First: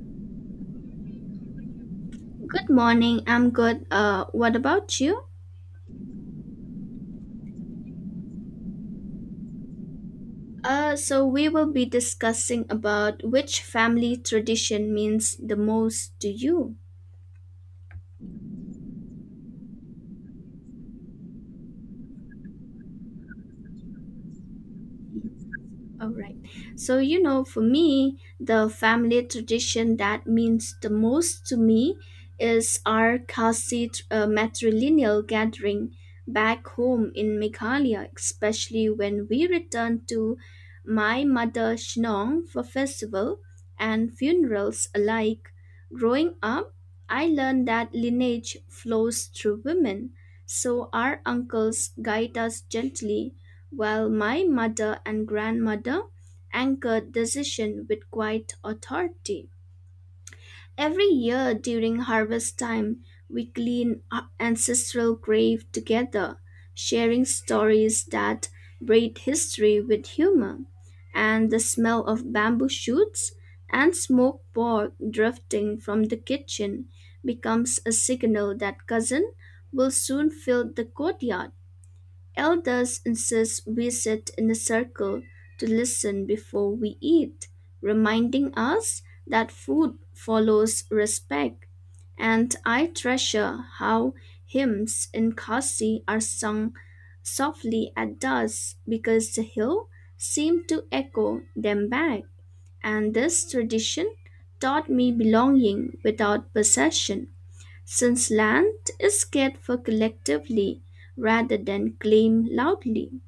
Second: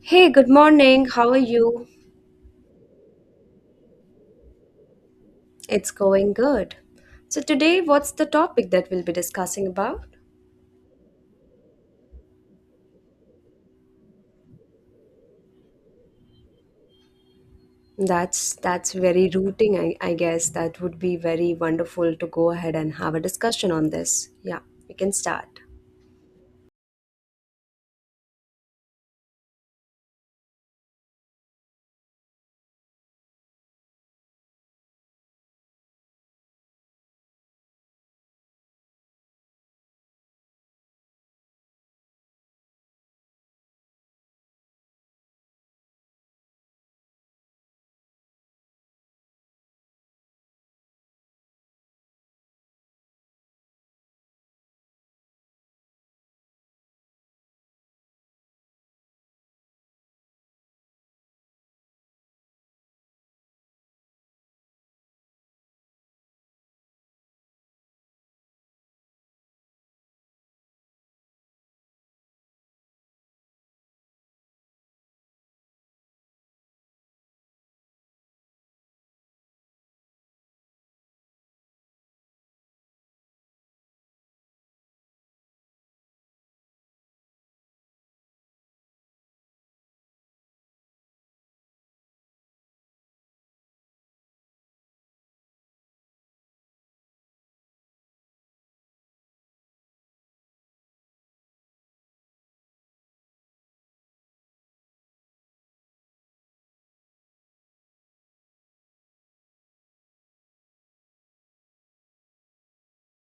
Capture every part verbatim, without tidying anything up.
Hey, good morning. How are you? Good morning. I'm good. Uh, what about you? It's going good. So today, what's the topic that we'll be discussing about? Uh, so we will be discussing about which family tradition means the most to you. That's that's very rooting. I, I guess that would be very wonderful to go ahead and have a discussion on this. Yeah, we can start. All right. So, you know, for me, the family tradition that means the most to me is our Khasi uh, matrilineal gathering back home in Meghalaya, especially when we return to my mother Shinong for festival and funerals alike. Growing up, I learned that lineage flows through women, so our uncles guide us gently while my mother and grandmother anchored decision with quiet authority. Every year during harvest time, we clean our ancestral grave together, sharing stories that braid history with humor. And the smell of bamboo shoots and smoked pork drifting from the kitchen becomes a signal that cousin will soon fill the courtyard. Elders insist we sit in a circle to listen before we eat, reminding us that food follows respect. And I treasure how hymns in Khasi are sung softly at dusk because the hill seemed to echo them back. And this tradition taught me belonging without possession since land is scared for collectively rather than claimed loudly.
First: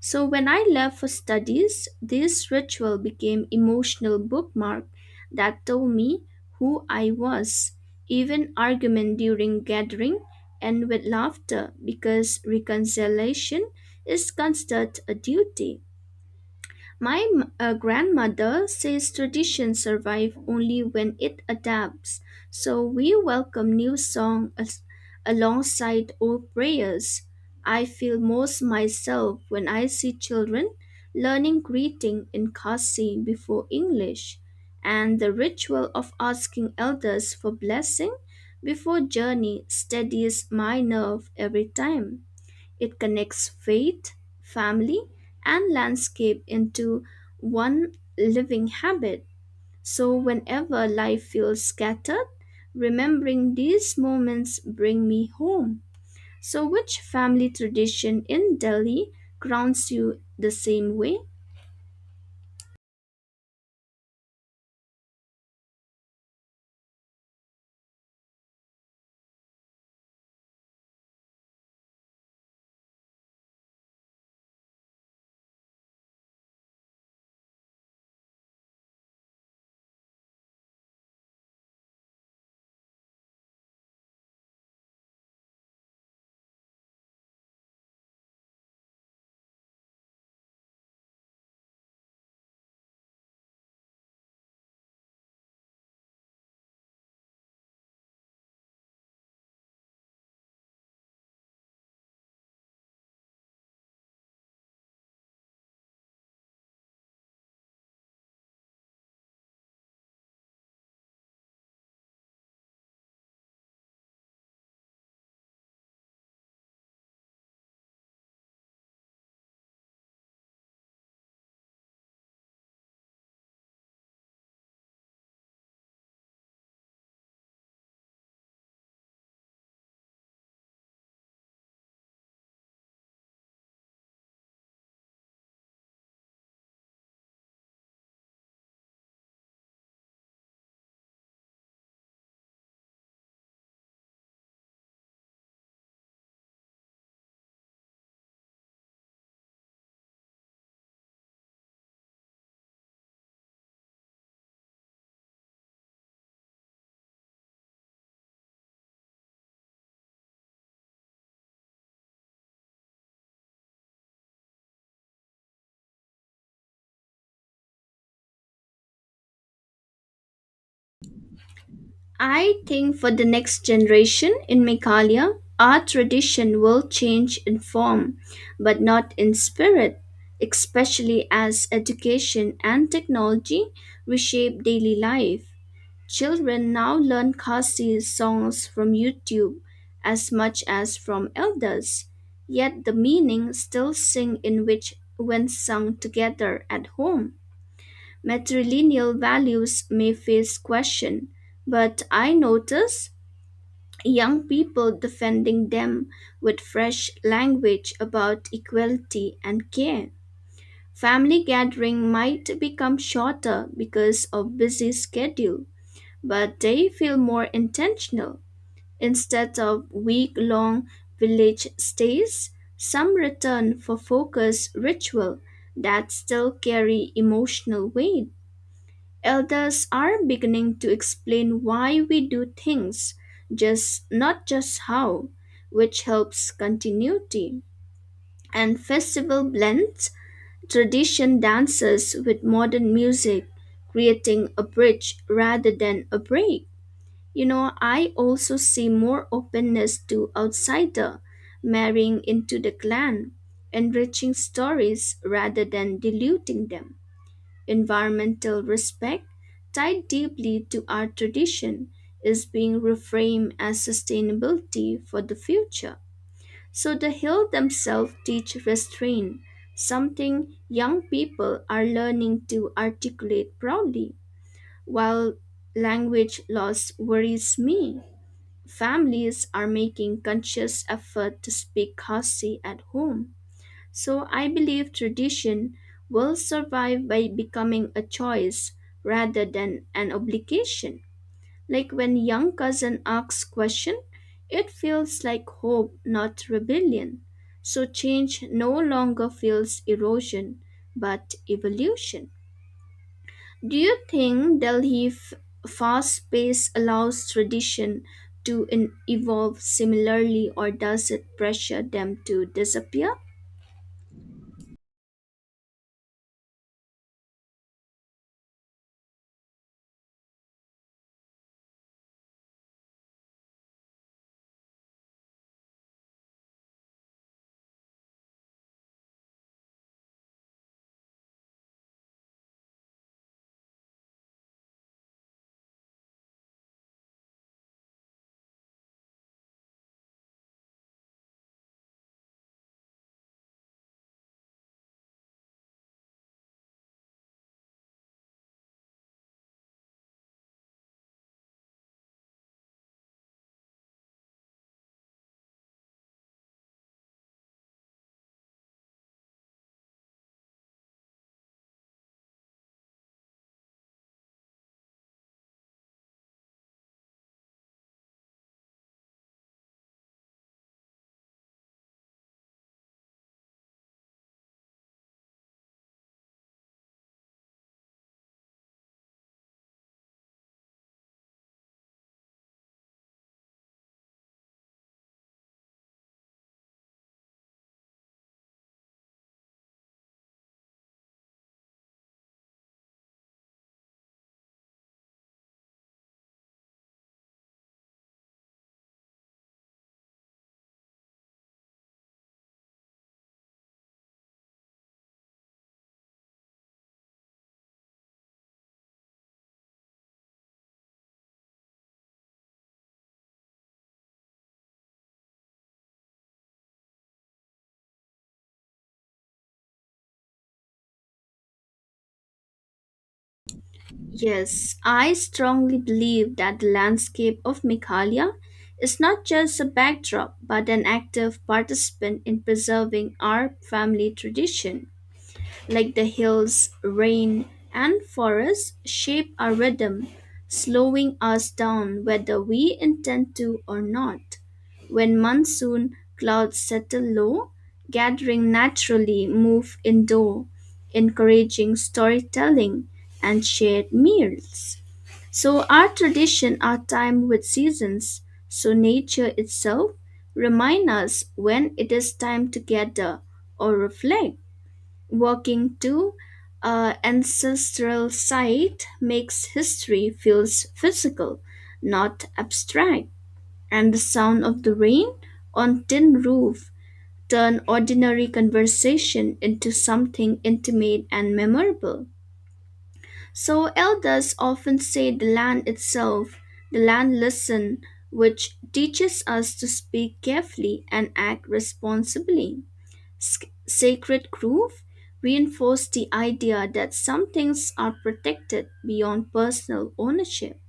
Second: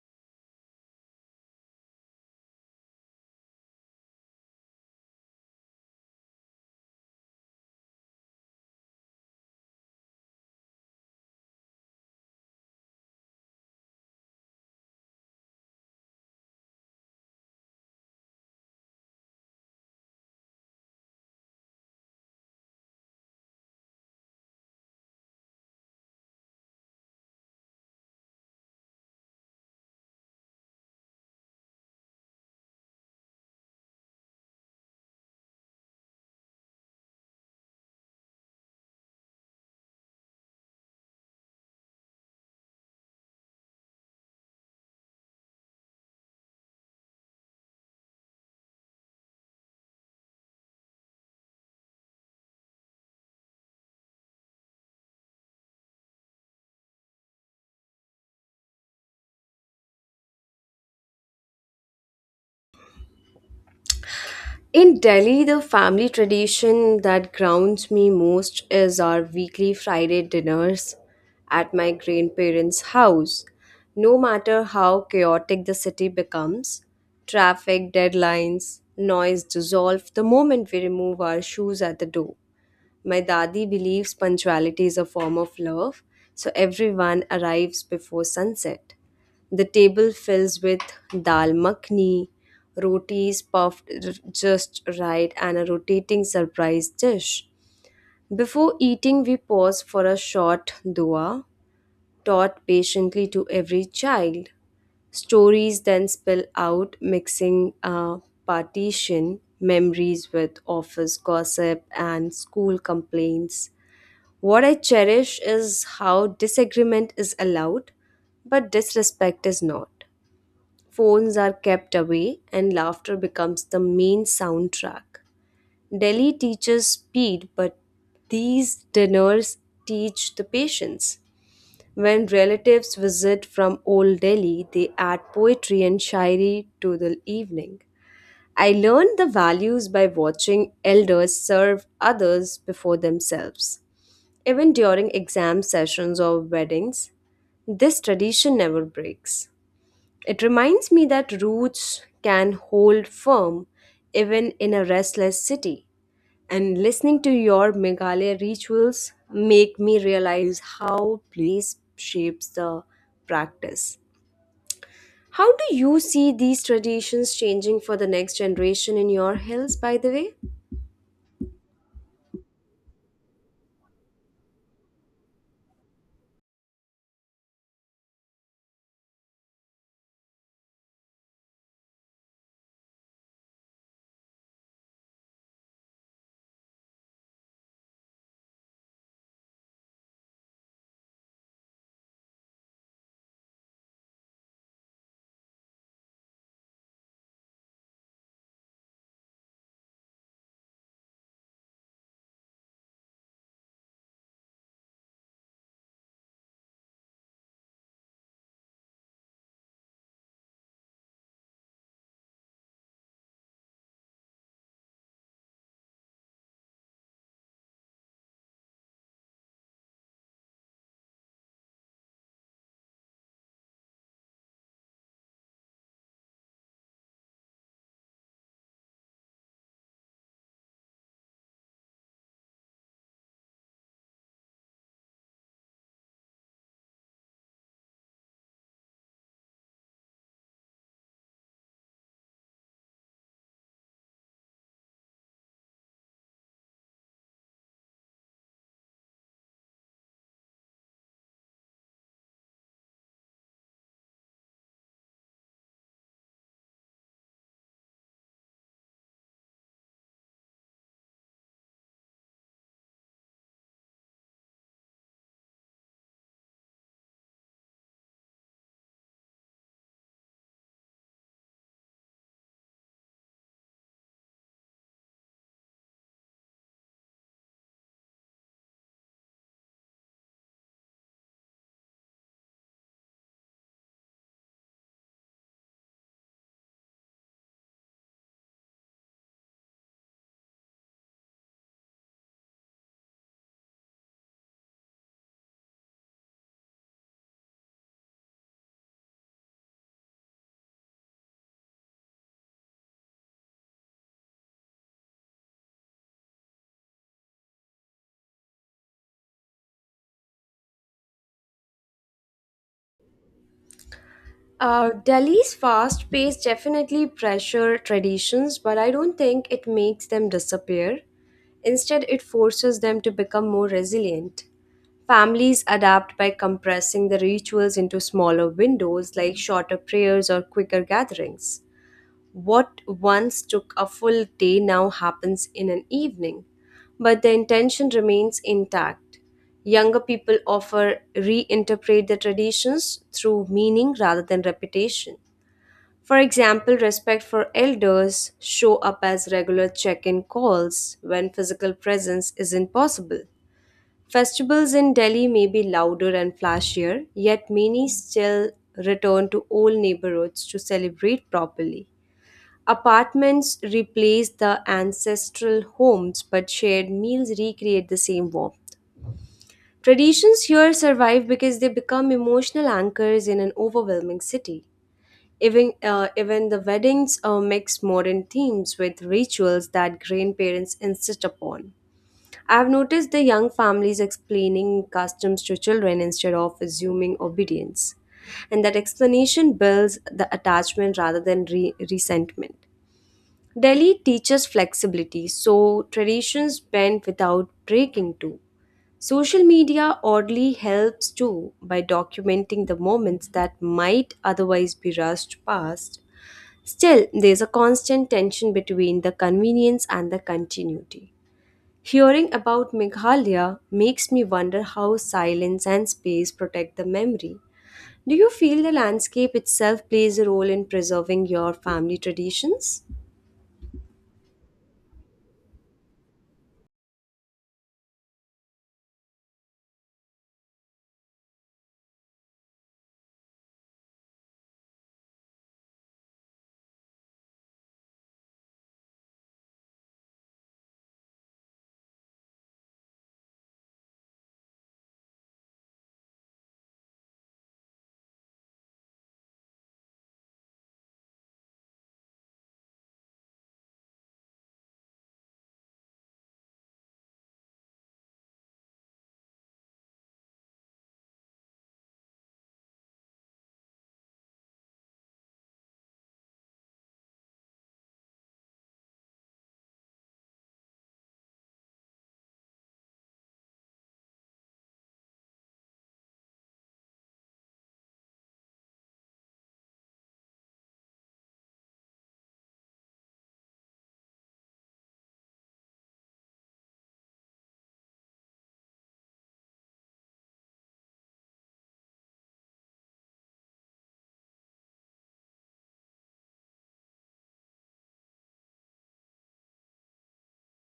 So when I left for studies, this ritual became emotional bookmark that told me who I was, even argument during gathering and with laughter because reconciliation is considered a duty. My m- uh, grandmother says traditions survive only when it adapts, so we welcome new song as- alongside old prayers. I feel most myself when I see children learning greeting in Khasi before English, and the ritual of asking elders for blessing before journey steadies my nerve every time. It connects faith, family, and landscape into one living habit. So whenever life feels scattered, remembering these moments bring me home. So which family tradition in Delhi grounds you the same way? In Delhi, the family tradition that grounds me most is our weekly Friday dinners at my grandparents' house. No matter how chaotic the city becomes, traffic, deadlines, noise dissolve the moment we remove our shoes at the door. My dadi believes punctuality is a form of love, so everyone arrives before sunset. The table fills with dal makhni, rotis puffed r- just right, and a rotating surprise dish. Before eating, we pause for a short dua, taught patiently to every child. Stories then spill out, mixing uh, partition memories with office gossip and school complaints. What I cherish is how disagreement is allowed, but disrespect is not. Phones are kept away, and laughter becomes the main soundtrack. Delhi teaches speed, but these dinners teach the patience. When relatives visit from old Delhi, they add poetry and shairi to the evening. I learned the values by watching elders serve others before themselves. Even during exam sessions or weddings, this tradition never breaks. It reminds me that roots can hold firm even in a restless city. And listening to your Meghalaya rituals make me realize how place shapes the practice. How do you see these traditions changing for the next generation in your hills, by the way? I think for the next generation in Meghalaya, our tradition will change in form, but not in spirit, especially as education and technology reshape daily life. Children now learn Khasi songs from YouTube as much as from elders, yet the meaning still sing in which when sung together at home matrilineal values may face question, but I notice young people defending them with fresh language about equality and care. Family gathering might become shorter because of busy schedule, but they feel more intentional. Instead of week-long village stays, some return for focus ritual that still carry emotional weight. Elders are beginning to explain why we do things, just not just how, which helps continuity. And festival blends tradition dances with modern music, creating a bridge rather than a break. You know, I also see more openness to outsider marrying into the clan, enriching stories rather than diluting them. Environmental respect, tied deeply to our tradition, is being reframed as sustainability for the future. So the hills themselves teach restraint, something young people are learning to articulate proudly. While language loss worries me, families are making conscious effort to speak Khasi at home so I believe tradition will survive by becoming a choice rather than an obligation. Like when young cousin asks question, it feels like hope, not rebellion. So change no longer feels erosion, but evolution. Do you think Delhi f- fast pace allows tradition to in- evolve similarly or does it pressure them to disappear? Uh, Delhi's fast pace definitely pressure traditions, but I don't think it makes them disappear. Instead, it forces them to become more resilient. Families adapt by compressing the rituals into smaller windows, like shorter prayers or quicker gatherings. What once took a full day now happens in an evening, but the intention remains intact. Younger people often reinterpret the traditions through meaning rather than repetition. For example, respect for elders show up as regular check-in calls when physical presence isn't possible. Festivals in Delhi may be louder and flashier, yet many still return to old neighborhoods to celebrate properly. Apartments replace the ancestral homes, but shared meals recreate the same warmth. Traditions here survive because they become emotional anchors in an overwhelming city. Even, uh, even the weddings uh, mix modern themes with rituals that grandparents insist upon. I've noticed the young families explaining customs to children instead of assuming obedience, and that explanation builds the attachment rather than re- resentment. Delhi teaches flexibility, so traditions bend without breaking too. Social media oddly helps too by documenting the moments that might otherwise be rushed past. Still, there's a constant tension between the convenience and the continuity. Hearing about Meghalaya makes me wonder how silence and space protect the memory. Do you feel the landscape itself plays a role in preserving your family traditions? Yes, I strongly believe that the landscape of Meghalaya is not just a backdrop but an active participant in preserving our family tradition like the hills, rain, and forests, shape our rhythm, slowing us down whether we intend to or not. When monsoon clouds settle low, gathering naturally move indoor, encouraging storytelling and shared meals. So our tradition are timed with seasons, so nature itself remind us when it is time to gather or reflect. Walking to a ancestral site makes history feels physical, not abstract. And the sound of the rain on tin roof turn ordinary conversation into something intimate and memorable. So elders often say the land itself, the land listen, which teaches us to speak carefully and act responsibly. Sc- sacred groove reinforced the idea that some things are protected beyond personal ownership,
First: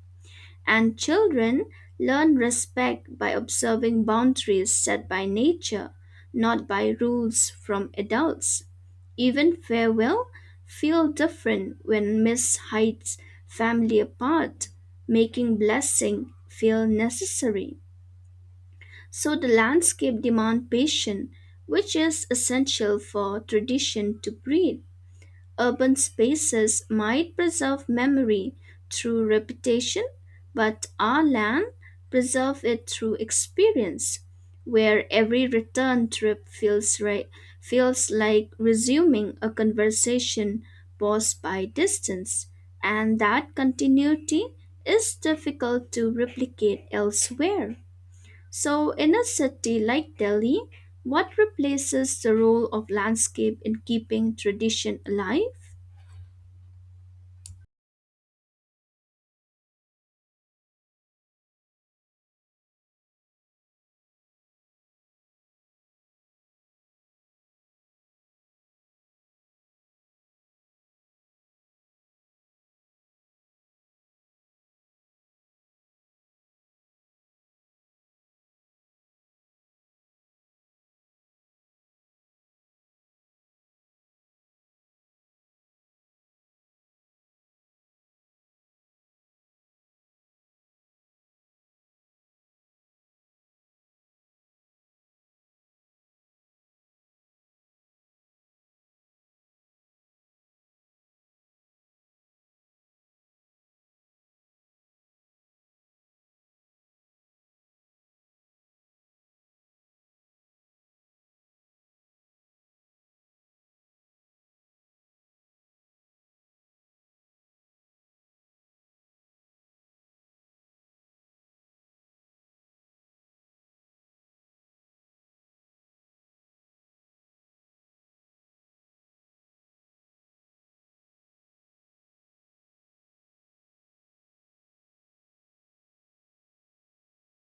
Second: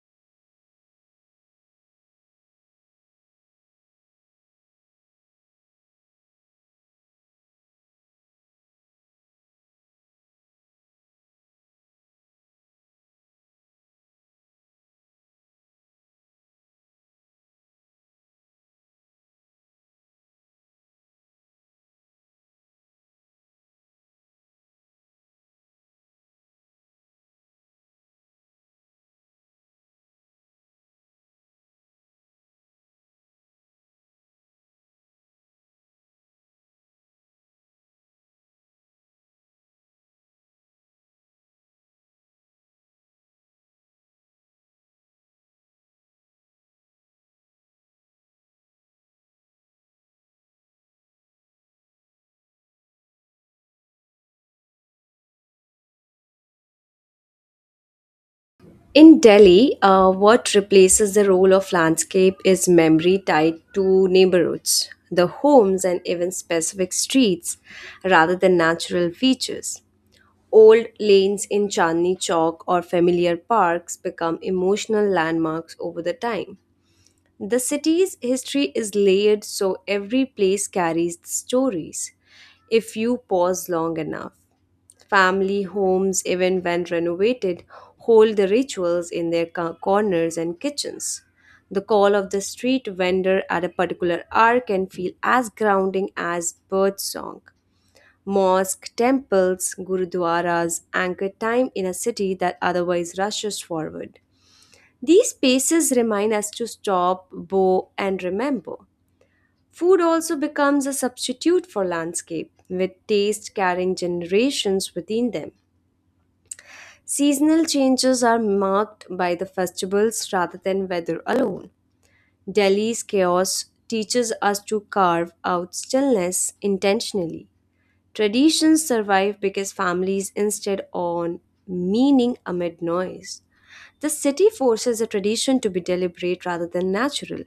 and children learn respect by observing boundaries set by nature, not by rules from adults. Even farewell feel different when Miss hides family apart, making blessing feel necessary. So the landscape demand patience, which is essential for tradition to breathe. Urban spaces might preserve memory through repetition, but our land preserve it through experience, where every return trip feels right, feels like resuming a conversation paused by distance, and that continuity is difficult to replicate elsewhere. So, in a city like Delhi, what replaces the role of landscape in keeping tradition alive? In Delhi, uh, what replaces the role of landscape is memory tied to neighborhoods, the homes, and even specific streets rather than natural features. Old lanes in Chandni Chowk or familiar parks become emotional landmarks over the time. The city's history is layered, so every place carries stories if you pause long enough. Family homes, even when renovated, hold the rituals in their co- corners and kitchens. The call of the street vendor at a particular hour can feel as grounding as bird song. Mosque, temples, gurudwaras anchor time in a city that otherwise rushes forward. These spaces remind us to stop, bow, and remember. Food also becomes a substitute for landscape, with taste carrying generations within them. Seasonal changes are marked by the festivals rather than weather alone. Delhi's chaos teaches us to carve out stillness intentionally. Traditions survive because families instead on meaning amid noise. The city forces a tradition to be deliberate rather than natural,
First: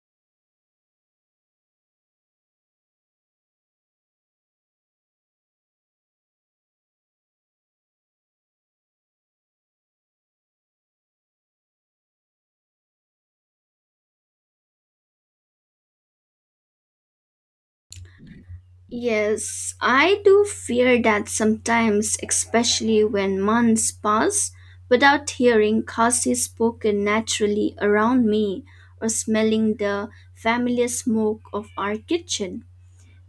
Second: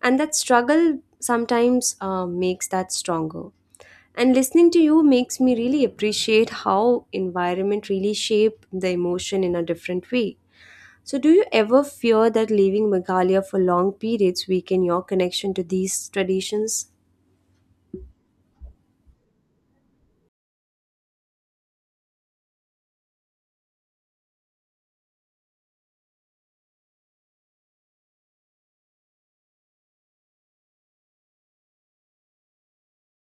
and that struggle sometimes uh, makes that stronger. And listening to you makes me really appreciate how environment really shape the emotion in a different way. So do you ever fear that leaving Meghalaya for long periods weaken your connection to these traditions? Yes, I do fear that sometimes, especially when months pass without hearing Khasi spoken naturally around me or smelling the familiar smoke of our kitchen.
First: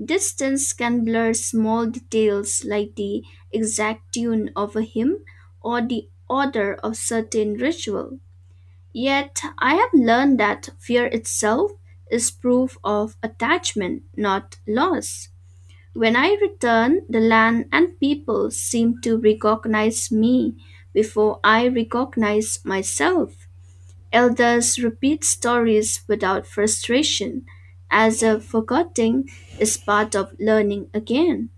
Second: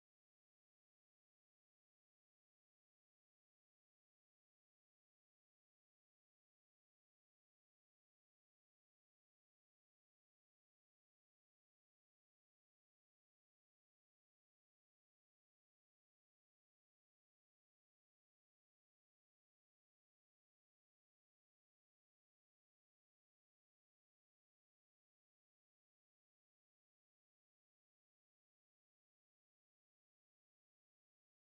Distance can blur small details like the exact tune of a hymn or the order of certain ritual. Yet I have learned that fear itself is proof of attachment, not loss. When I return, the land and people seem to recognize me before I recognize myself. Elders repeat stories without frustration, as if forgetting is part of learning again.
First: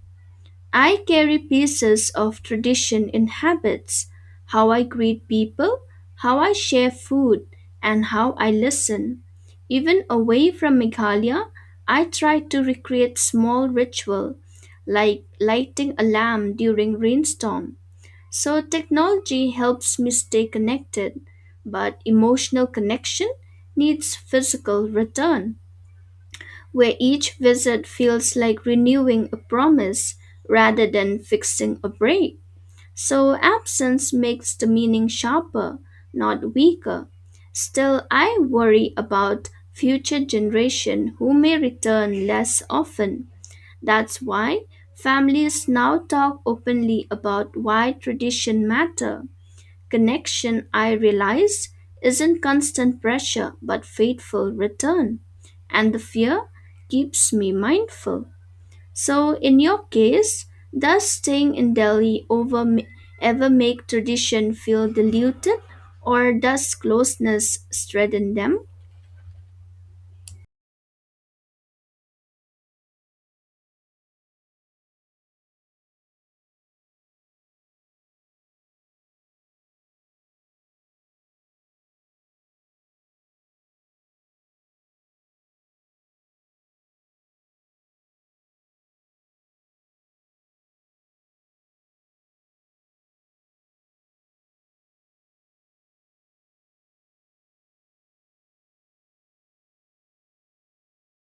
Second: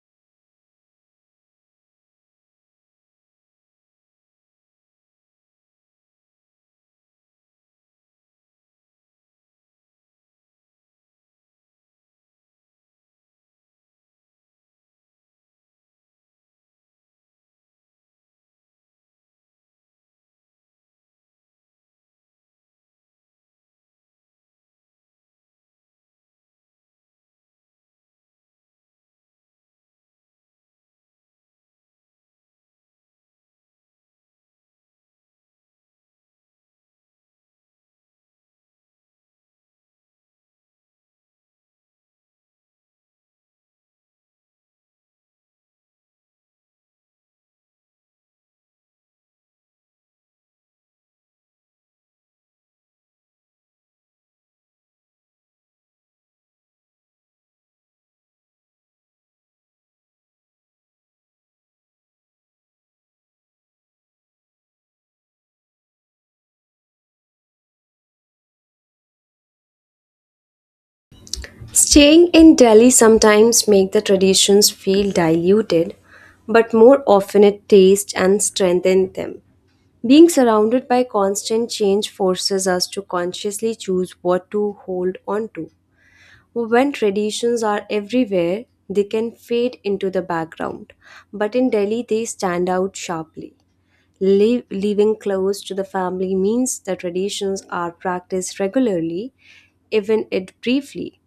I carry pieces of tradition in habits, how I greet people, how I share food, and how I listen. Even away from Meghalaya, I try to recreate small ritual like lighting a lamp during rainstorm. So technology helps me stay connected, but emotional connection needs physical return where each visit feels like renewing a promise rather than fixing a break. So absence makes the meaning sharper, not weaker. Still, I worry about future generation who may return less often. That's why families now talk openly about why tradition matter. Connection, I realize, isn't constant pressure but faithful return, and the fear keeps me mindful. So, in your case, does staying in Delhi over ma- ever make tradition feel diluted, or does closeness strengthen them? Staying in Delhi sometimes make the traditions feel diluted, but more often it tastes and strengthens them. Being surrounded by constant change forces us to consciously choose what to hold on to. When traditions are everywhere, they can fade into the background. But in Delhi, they stand out sharply. Live, living close to the family means the traditions are practiced regularly, even it briefly.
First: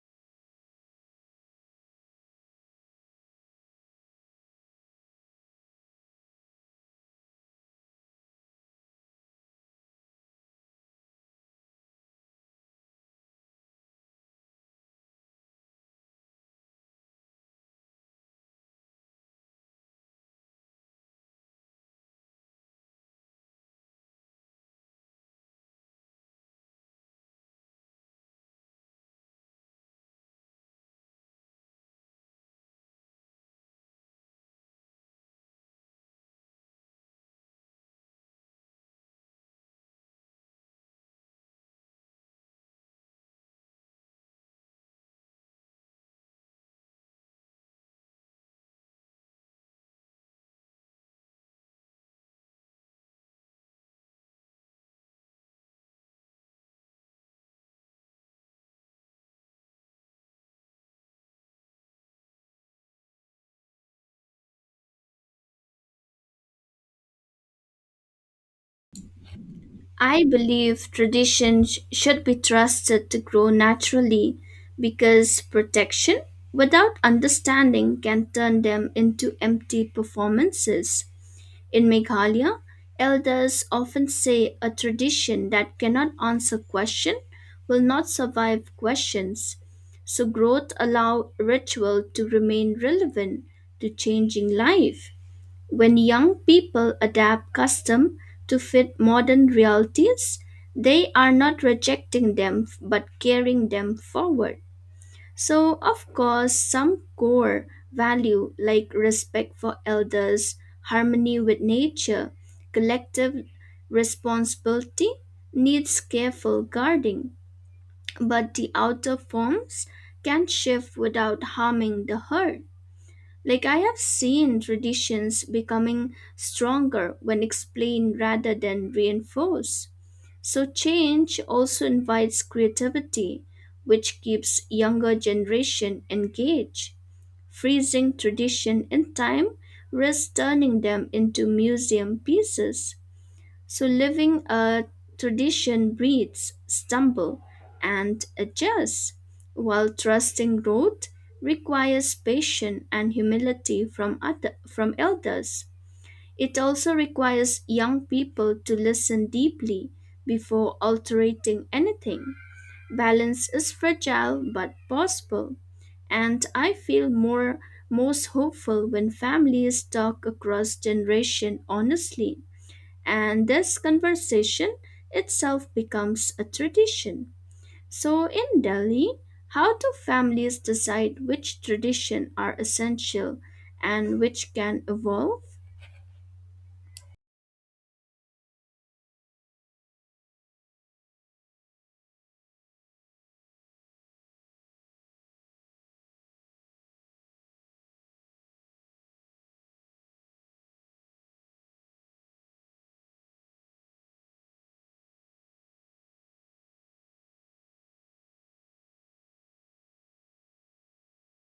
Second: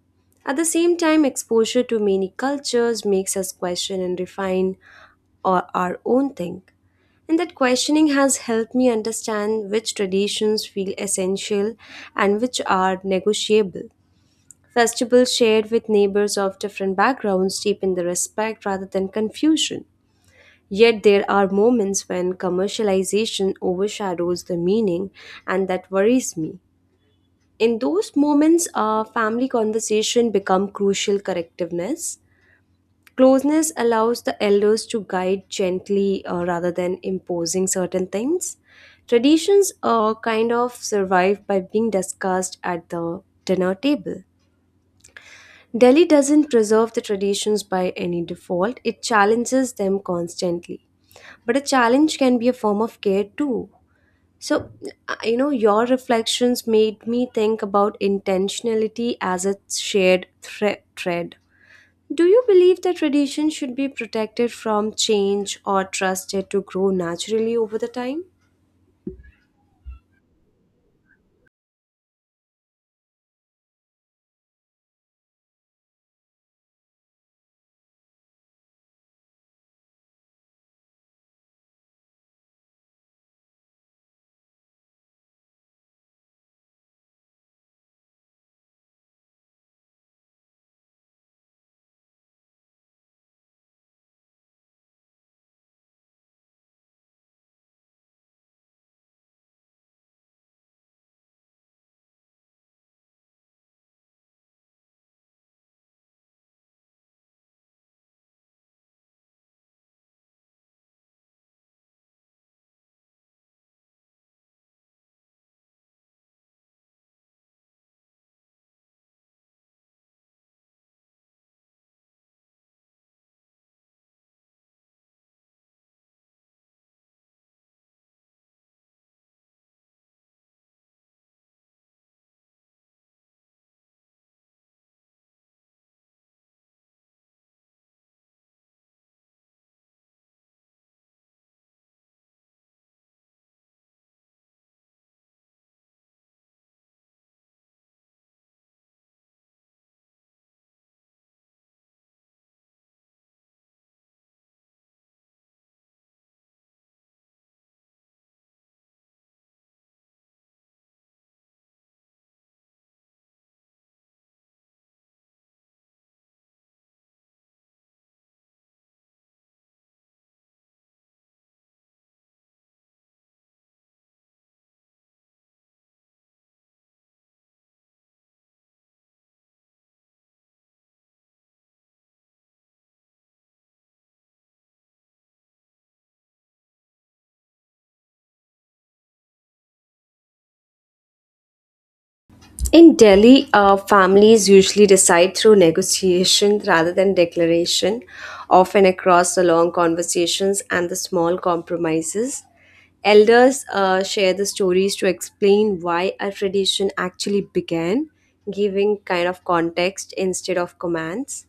At the same time, exposure to many cultures makes us question and refine our, our own thing. And that questioning has helped me understand which traditions feel essential and which are negotiable. Festivals shared with neighbors of different backgrounds deepen the respect rather than confusion. Yet there are moments when commercialization overshadows the meaning, and that worries me. In those moments, uh, family conversation become crucial correctiveness. Closeness allows the elders to guide gently, uh, rather than imposing certain things. Traditions uh, kind of survive by being discussed at the dinner table. Delhi doesn't preserve the traditions by any default, it challenges them constantly. But a challenge can be a form of care too. So, uh, you know, your reflections made me think about intentionality as a shared thre- thread. Do you believe that tradition should be protected from change or trusted to grow naturally over the time? I believe tradition sh- should be trusted to grow naturally because protection without understanding can turn them into empty performances. In Meghalaya, elders often say a tradition that cannot answer question will not survive questions. So growth allow ritual to remain relevant to changing life. When young people adapt custom to fit modern realities, they are not rejecting them but carrying them forward. So, of course, some core value like respect for elders, harmony with nature, collective responsibility needs careful guarding, but the outer forms can shift without harming the herd. Like I have seen traditions becoming stronger when explained rather than reinforced. So change also invites creativity, which keeps younger generation engaged. Freezing tradition in time risks turning them into museum pieces. So living a tradition breeds, stumble, and adjusts, while trusting growth requires patience and humility from other, from elders. It also requires young people to listen deeply before altering anything. Balance is fragile but possible, and I feel more most hopeful when families talk across generation honestly and this conversation itself becomes a tradition. So in Delhi, how do families decide which tradition are essential and which can evolve? In Delhi, uh, families usually decide through negotiation rather than declaration, often across the long conversations and the small compromises. Elders uh, share the stories to explain why a tradition actually began, giving kind of context instead of commands.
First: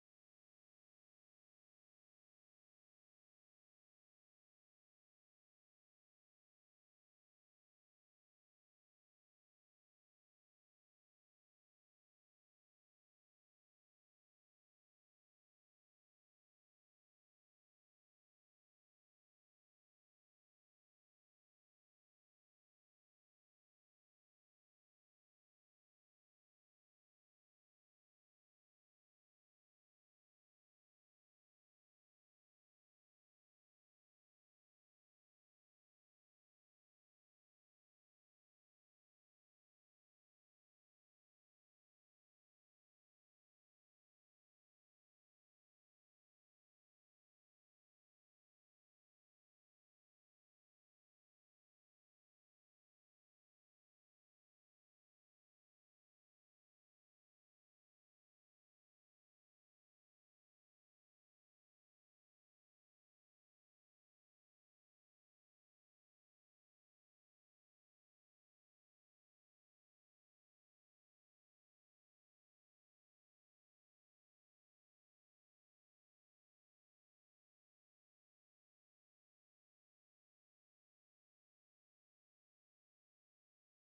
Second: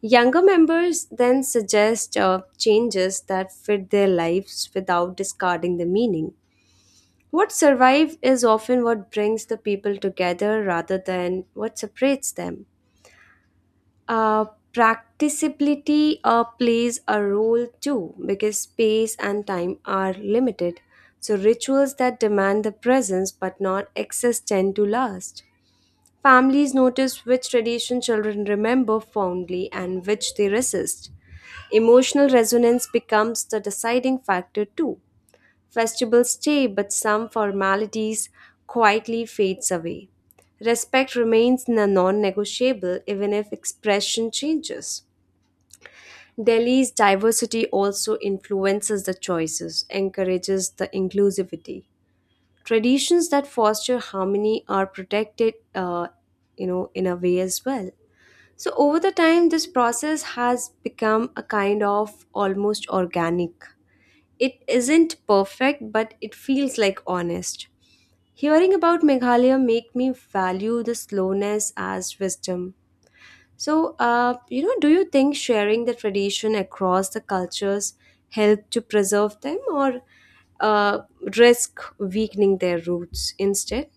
Younger members then suggest uh, changes that fit their lives without discarding the meaning. What survives is often what brings the people together rather than what separates them. Uh, practicability uh, plays a role too because space and time are limited. So, rituals that demand the presence but not access tend to last. Families notice which tradition children remember fondly and which they resist. Emotional resonance becomes the deciding factor too. Festivals stay, but some formalities quietly fades away. Respect remains a non-negotiable even if expression changes. Delhi's diversity also influences the choices, encourages the inclusivity. Traditions that foster harmony are protected, uh, you know, in a way as well. So over the time, this process has become a kind of almost organic. It isn't perfect, but it feels like honest. Hearing about Meghalaya make me value the slowness as wisdom. So, uh, you know, do you think sharing the tradition across the cultures help to preserve them or uh, risk weakening their roots instead?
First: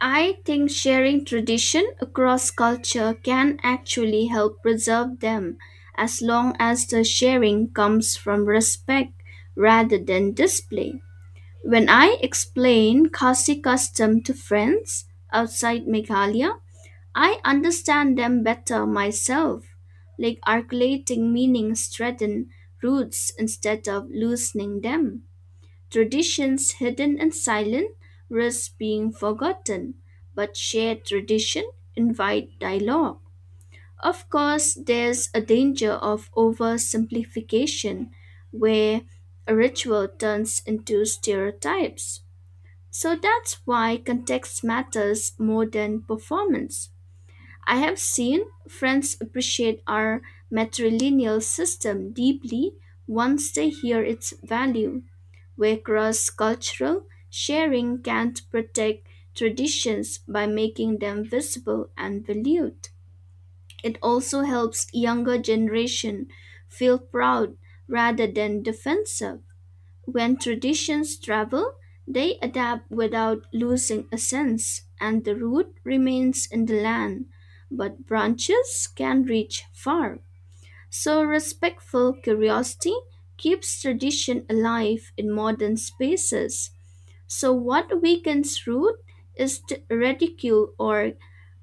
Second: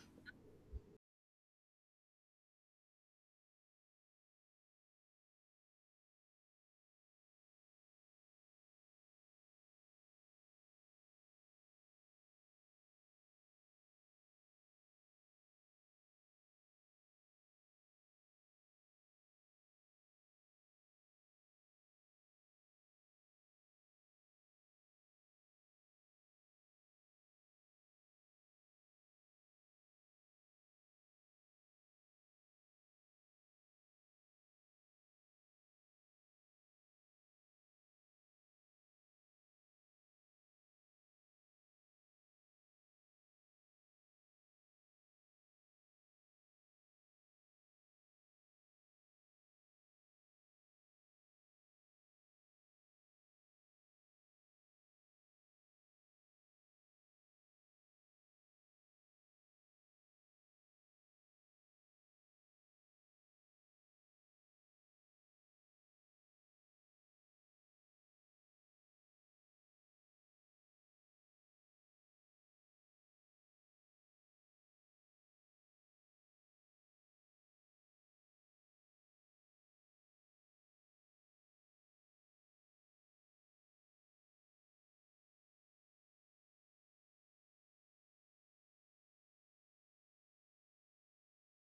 I think sharing tradition across culture can actually help preserve them as long as the sharing comes from respect rather than display. When I explain Khasi custom to friends outside Meghalaya, I understand them better myself, like articulating meanings threaten roots instead of loosening them. Traditions hidden and silent risk being forgotten, but shared tradition invite dialogue. Of course, there's a danger of oversimplification where a ritual turns into stereotypes. So that's why context matters more than performance. I have seen friends appreciate our matrilineal system deeply once they hear its value, where cross cultural sharing can protect traditions by making them visible and valued. It also helps younger generation feel proud rather than defensive when traditions travel, they adapt without losing essence, and the root remains in the land, but branches can reach far. So, respectful curiosity keeps tradition alive in modern spaces. So, what weakens root is the ridicule or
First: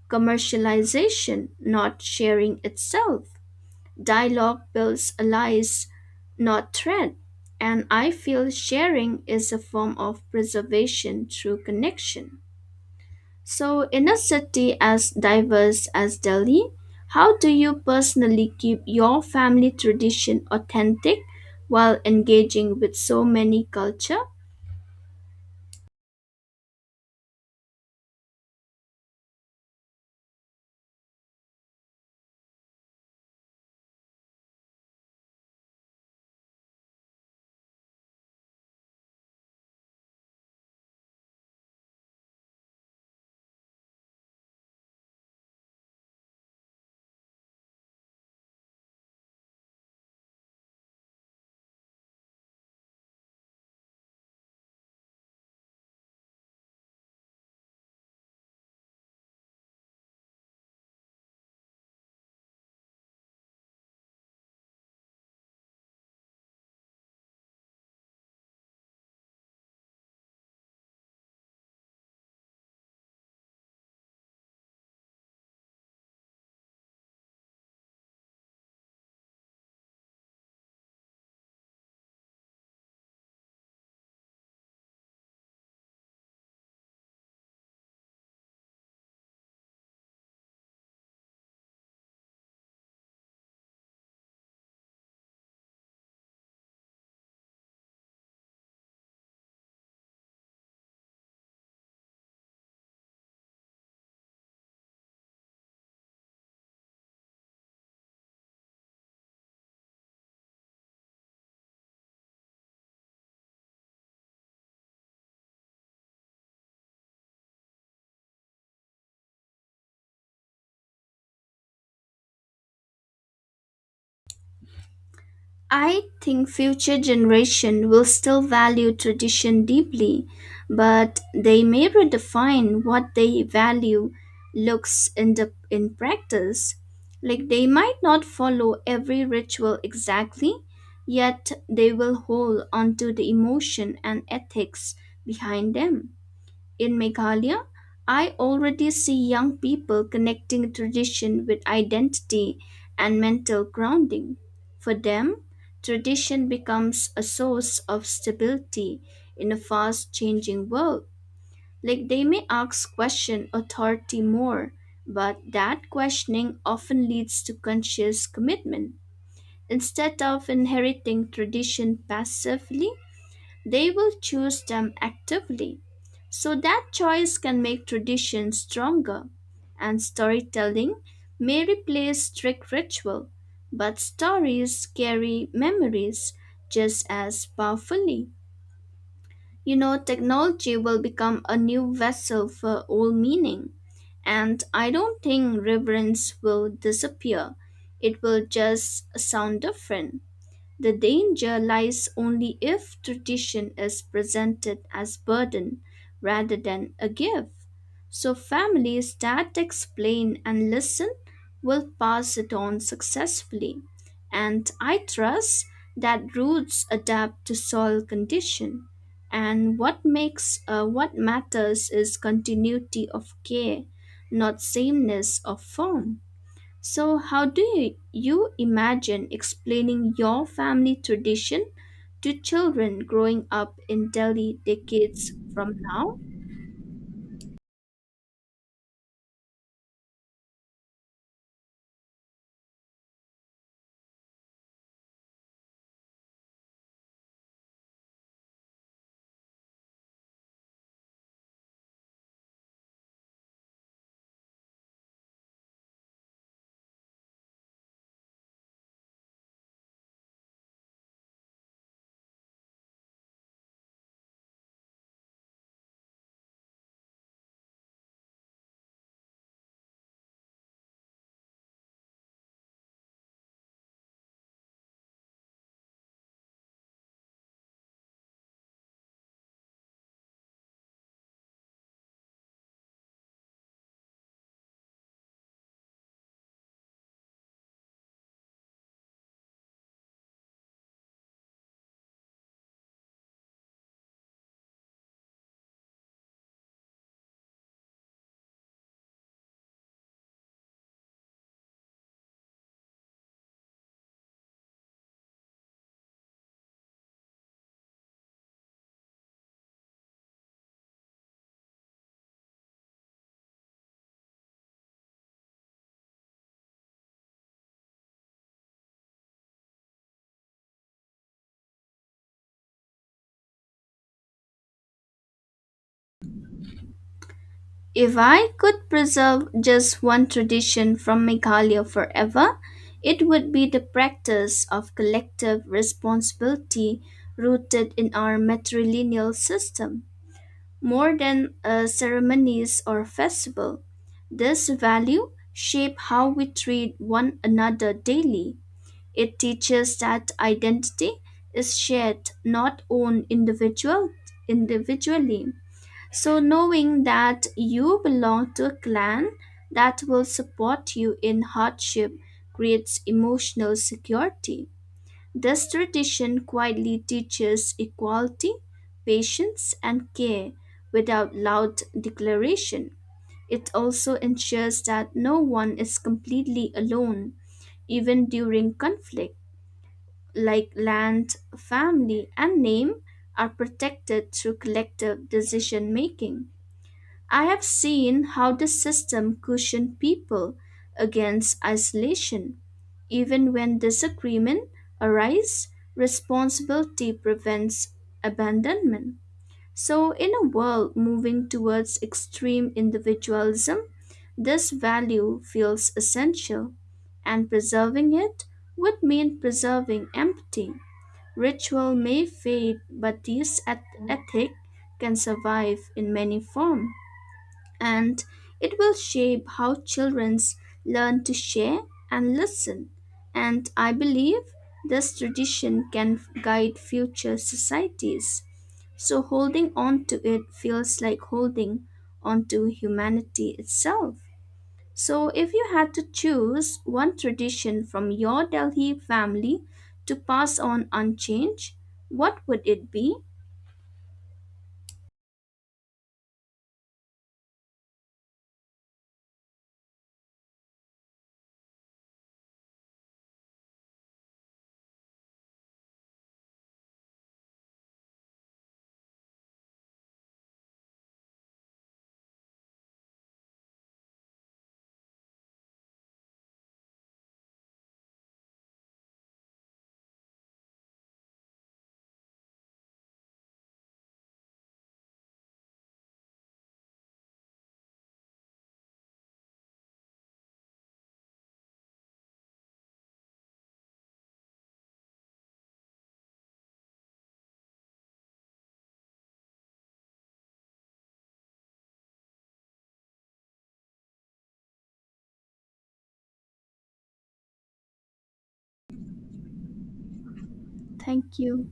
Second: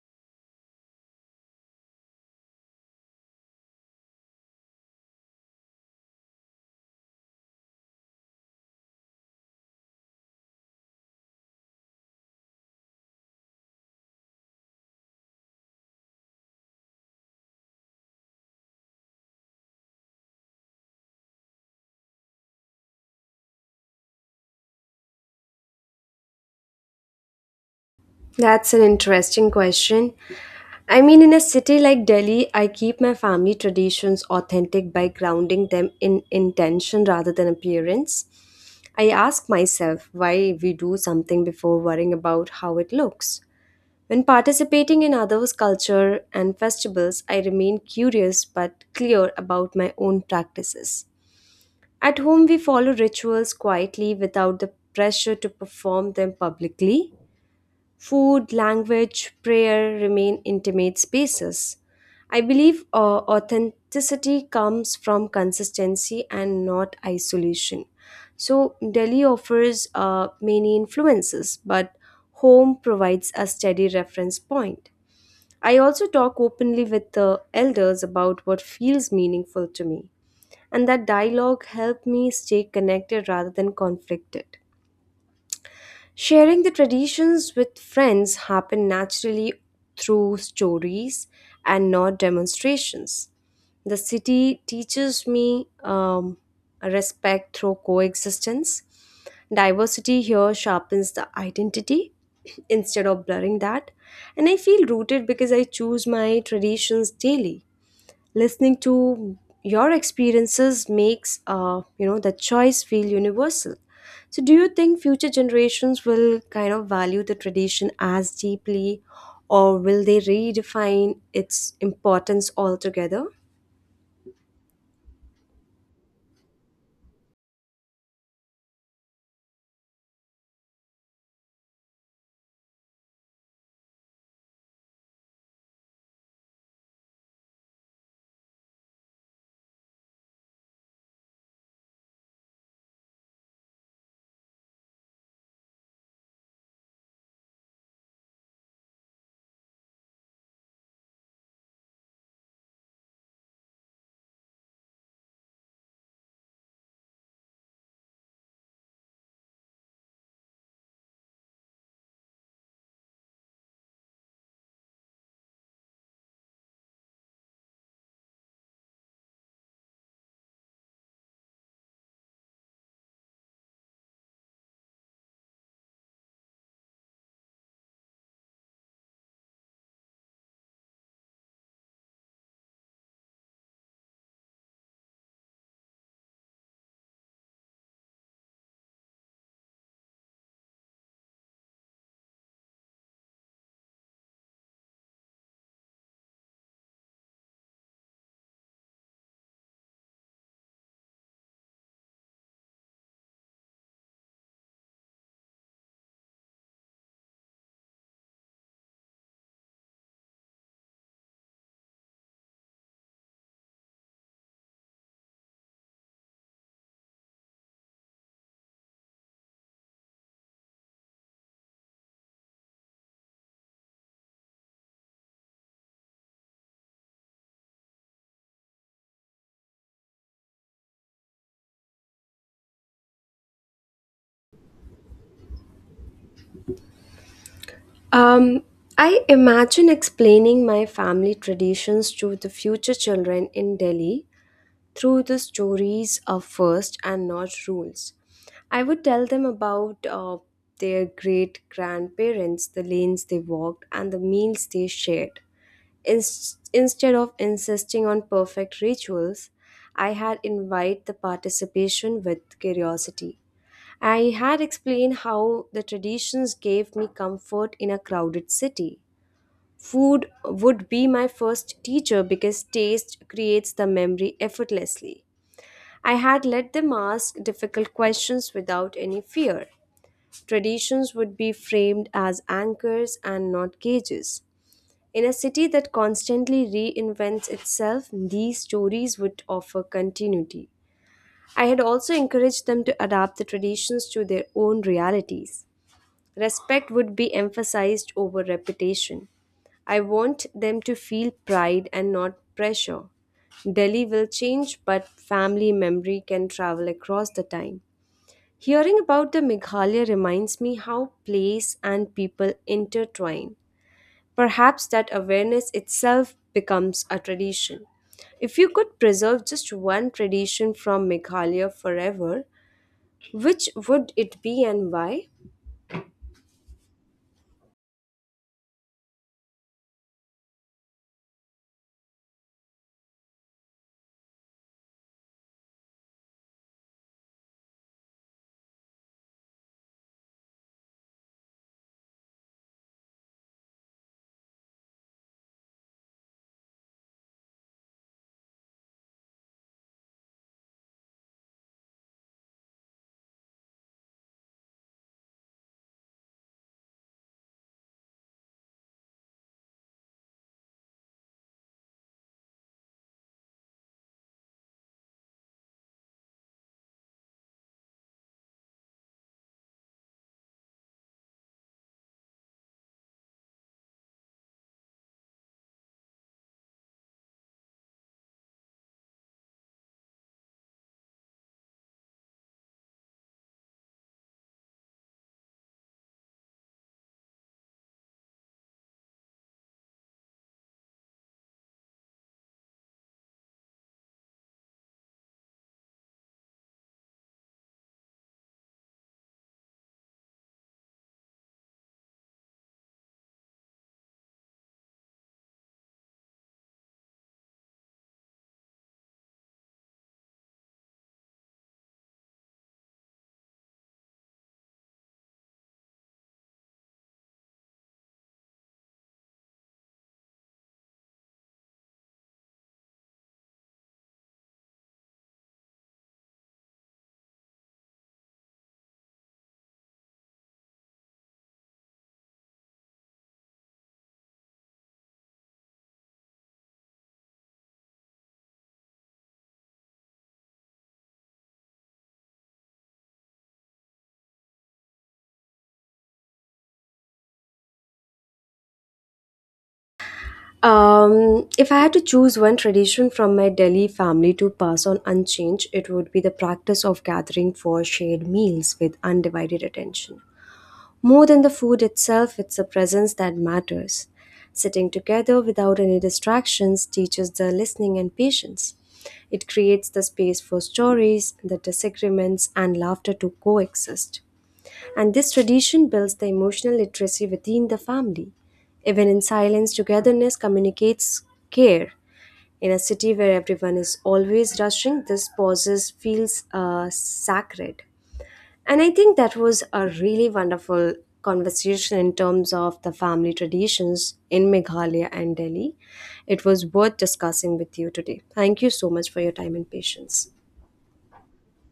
commercialization, not sharing itself. Dialogue builds allies, not threat, and I feel sharing is a form of preservation through connection. So, in a city as diverse as Delhi, how do you personally keep your family tradition authentic while engaging with so many culture? That's an interesting question. I mean, in a city like Delhi, I keep my family traditions authentic by grounding them in intention rather than appearance. I ask myself why we do something before worrying about how it looks. When participating in others' culture and festivals, I remain curious but clear about my own practices. At home, we follow rituals quietly without the pressure to perform them publicly. Food, language, prayer remain intimate spaces. I believe uh, authenticity comes from consistency and not isolation. So, Delhi offers uh, many influences, but home provides a steady reference point. I also talk openly with the elders about what feels meaningful to me, and that dialogue helped me stay connected rather than conflicted. Sharing the traditions with friends happen naturally through stories and not demonstrations. The city teaches me, um, respect through coexistence. Diversity here sharpens the identity instead of blurring that. And I feel rooted because I choose my traditions daily. Listening to your experiences makes, uh, you know the choice feel universal. So do you think future generations will kind of value the tradition as deeply, or will they redefine its importance altogether? I think future generation will still value tradition deeply, but they may redefine what they value looks in the in practice. Like they might not follow every ritual exactly, yet they will hold onto the emotion and ethics behind them. In Meghalaya, I already see young people connecting tradition with identity and mental grounding. For them, tradition becomes a source of stability in a fast changing world. Like they may ask question authority more, but that questioning often leads to conscious commitment. Instead of inheriting tradition passively, they will choose them actively. So that choice can make tradition stronger. And storytelling may replace strict ritual, but stories carry memories just as powerfully. You know, technology will become a new vessel for old meaning. And I don't think reverence will disappear. It will just sound different. The danger lies only if tradition is presented as burden rather than a gift. So families that explain and listen will pass it on successfully. And I trust that roots adapt to soil condition. And what makes uh, what matters is continuity of care, not sameness of form. So, how do you, you imagine explaining your family tradition to children growing up in Delhi decades from now? um, I imagine explaining my family traditions to the future children in Delhi through the stories of first and not rules. I would tell them about uh, their great grandparents, the lanes they walked, and the meals they shared. Ins- instead of insisting on perfect rituals, I had invite the participation with curiosity. I had explained how the traditions gave me comfort in a crowded city. Food would be my first teacher because taste creates the memory effortlessly. I had let them ask difficult questions without any fear. Traditions would be framed as anchors and not cages. In a city that constantly reinvents itself, these stories would offer continuity. I had also encouraged them to adapt the traditions to their own realities. Respect would be emphasized over reputation. I want them to feel pride and not pressure. Delhi will change, but family memory can travel across the time. Hearing about the Meghalaya reminds me how place and people intertwine. Perhaps that awareness itself becomes a tradition. If you could preserve just one tradition from Meghalaya forever, which would it be and why? If I could preserve just one tradition from Meghalaya forever, it would be the practice of collective responsibility rooted in our matrilineal system. More than uh, ceremonies or festival, this value shape how we treat one another daily. It teaches that identity is shared, not owned individual individually. So knowing that you belong to a clan that will support you in hardship creates emotional security. This tradition quietly teaches equality, patience, and care without loud declaration. It also ensures that no one is completely alone, even during conflict like land, family, and name, are protected through collective decision making. I have seen how the system cushioned people against isolation. Even when disagreement arises, responsibility prevents abandonment. So, in a world moving towards extreme individualism, this value feels essential, and preserving it would mean preserving empathy. Ritual may fade, but this eth- ethic can survive in many forms, and it will shape how children learn to share and listen. And I believe this tradition can guide future societies. So holding on to it feels like holding on to humanity itself. So, if you had to choose one tradition from your Delhi family to pass on unchanged, what would it be? Um, if I had to choose one tradition from my Delhi family to pass on unchanged, it would be the practice of gathering for shared meals with undivided attention. More than the food itself, it's the presence that matters. Sitting together without any distractions teaches the listening and patience. It creates the space for stories, the disagreements, and laughter to coexist. And this tradition builds the emotional literacy within the family. Even in silence, togetherness communicates care. In a city where everyone is always rushing, this pauses feels uh, sacred. And I think that was a really wonderful conversation in terms of the family traditions in Meghalaya and Delhi. It was worth discussing with you today. Thank you so much for your time and patience. Thank you.